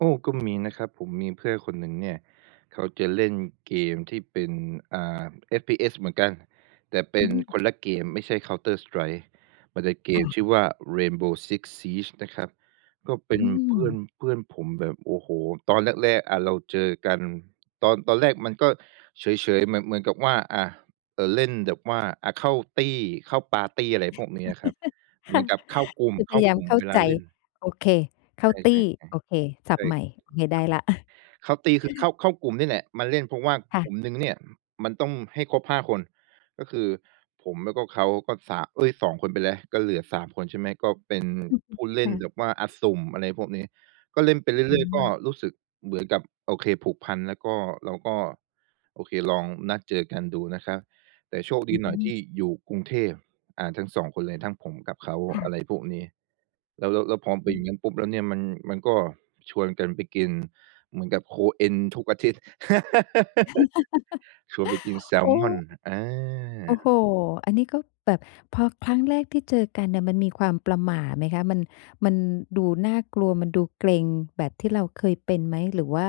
โอ้! ก็ มีนะครับ ผมมีเพื่อนคนหนึ่งเนี่ย เขาจะเล่นเกมที่เป็น อ่า FPS เหมือนกัน แต่เปอ็ืนม คนละเกม ไม่ใช่ Counter strike มันเป็นเกคม่ะ ชื่อว่า Rainbow six siege นะครับ ก็เปอ็ืนเพื่อน ม เพื่อนผมแบบ โอ้โฮ! ตอนแรก ๆ อะเราเจอกัน ตอน ตอนแรกมันก็เฉย ๆ เหมือน เหมือนกับว่า อา เอ่อ เล่นแบบ ว่า อา เข้าตี้ เข้าปาร์ตี้ อะไรพวกนี้อะครับ เคหมื่ะ อนกับเข้ากลุ่ม คือเพข้ยาายากมลุ่มเข้าเวลใาจ เล่น โอเค เข้าใตชี่ ้ ๆ โอเค ศๆ ัใชพท่ ์ใหม่ โอเค ได้แล้ว เข้าตี้คือเข้า เข้ากลุ่มนี่แหละ มาเล่นเพราะว่าค่กะ ลุ่ม หนึ่งเนี่ยมันต้องให้ครบ 5 คน ก็คือผมแล้วก็เขา ก็ 3 เอ๊ย 2 คนไปแล้ว ก็เหลือ 3 คน ใช่ไหม ก็ เป็นผู้เล่คน่ะ แบบว่า อา สุ่ม อะไรพวก นี้ ก็เล่นไปเรอืื่อย ๆ ก็ม รู้สึก เหมือนกับ โอเค ผูกพัน แล้วก็เราก็ โอเค ลองนัดเจอกันดูนะครับ แต่ โชคดอีหน่อยทืม ี่อยู่กรุงเทพ อ่า ทั้ง 2 คนเลย ทั้งผมกับเขา ค่ะ อะไรพวกนี้ แล้ว แล้ว แล้วพอเป็นอย่างงั้นปุ๊บแล้วเนี่ยมัน มันก็ชวนกันไปกิน เหมือนกับโคเอ็นทุกอาทิตย์ ชวนไปกินแซลโอ้ มอน อโอ้โฮ! า อันนี้ก็แบบ พอครั้งแรกที่เจอกันเนี่ย มันมีความประหม่าไหมคะ มัน มันดูน่ากลัว มันดูเกร็งแบบที่เราเคยเป็นไหม หรือว่า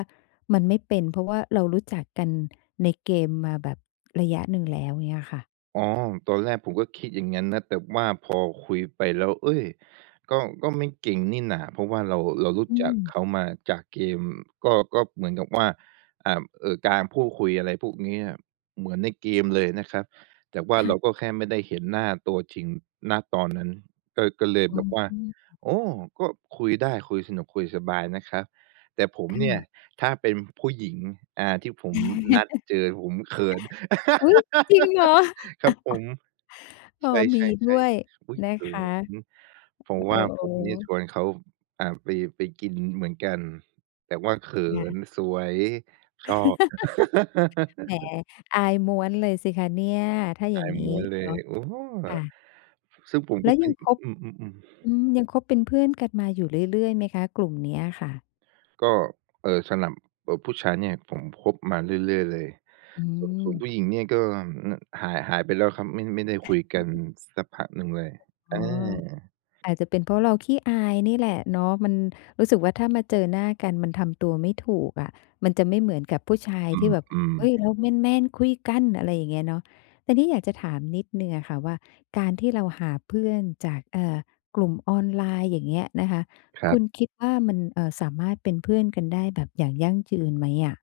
มันไม่เป็น? เพราะว่าเรารู้จักกันในเกมมาแบบระยะหนึ่งแล้ว อย่างเงี้ยค่ะ อ๋อ ตอนแรกผมก็คิดอย่างงั้นนะ แต่ว่าพอคุยไปแล้ว เอ๊ย! ก็ ก็ไม่เกร็งนี่หน่า เพราะว่าเรา เรารู้อจืักม เขามาจากเกม ก็ ก็เหมือนกับว่า อ่า เอ่อ การพูดคุยอะไรพวกเนี้ย เหมือนในเกมเลยนะครับ แต่ว่าคเ่ระ าก็แค่ไม่ได้เห็นหน้าตัวจริง ณ ตอน นั้น ก็ ก็เลยอแ๋บบว่า อ โอ้! ก็คุยได้คุยสนุก คุยสบายนะครับ แต่ผมค่เนี่ย ะ ถ้าเป็นผู้หญิง อ่า ที่ผมนัดเจอผมเขิน อุ้ย จริงเหรอ? ครับผม โอ้! ใชมีด้่ วยๆ ๆ อุ๊ย! นะเขคิะ น เพราโอะ้ว่าโผมเนี่ยชฮ! วนเขา อ่า ไป ไปกินเหมือนกัน แต่ว่าเขิค่ะ นสวย ชอบ แหม อายม้วนเลยสิคะเนี่ย? ถ้าออยา่างยงีม้้วนเลเนาย ะ โอ้! ค่ะ ซึ่งผมแกล็้วไป ยังคบ อือ ๆ ๆ อืม ยังคบเป็นเพื่อนกันมาอยู่เรื่อย ๆ ไหมคะ กลุ่มเนี้ยอะค่ะ? ก็ เอ่อ สำหรับ เอ่อ ผู้ชายเนี่ย ผมคบมาเรื่อย ๆ เลย อืส่วน ส่วนผม ู้หญิงเนี่ยก็ น หาย หายไปแล้วครับ ไม่ ไม่ได้คุยกันสักพักหนึ่งเลย อ๋ออ า อาจจะเป็นเพราะเราขี้อายนี่แหละเนาะ มันรู้สึกว่าถ้ามาเจอหน้ากันมันทำตัวไม่ถูกอะ มันจะไม่เหมือนกับผู้ชายอที่แบบ ืม "เฮ้ย! ๆ เราแมน ๆ คุยกัน" อะไรอย่างเงี้ยเนาะ ทีนี้อยากจะถามนิดหนึ่งอะค่ะว่าการที่เราหาเพื่อนจาก เอ่อ กลุ่มออนไลน์ อย่างเงี้ยนะคะ ครคัุบ ณคิดว่ามัน เอ่อ สามารถเป็นเพื่อนกันได้แบบอย่างยั่งยืนไหมอะ?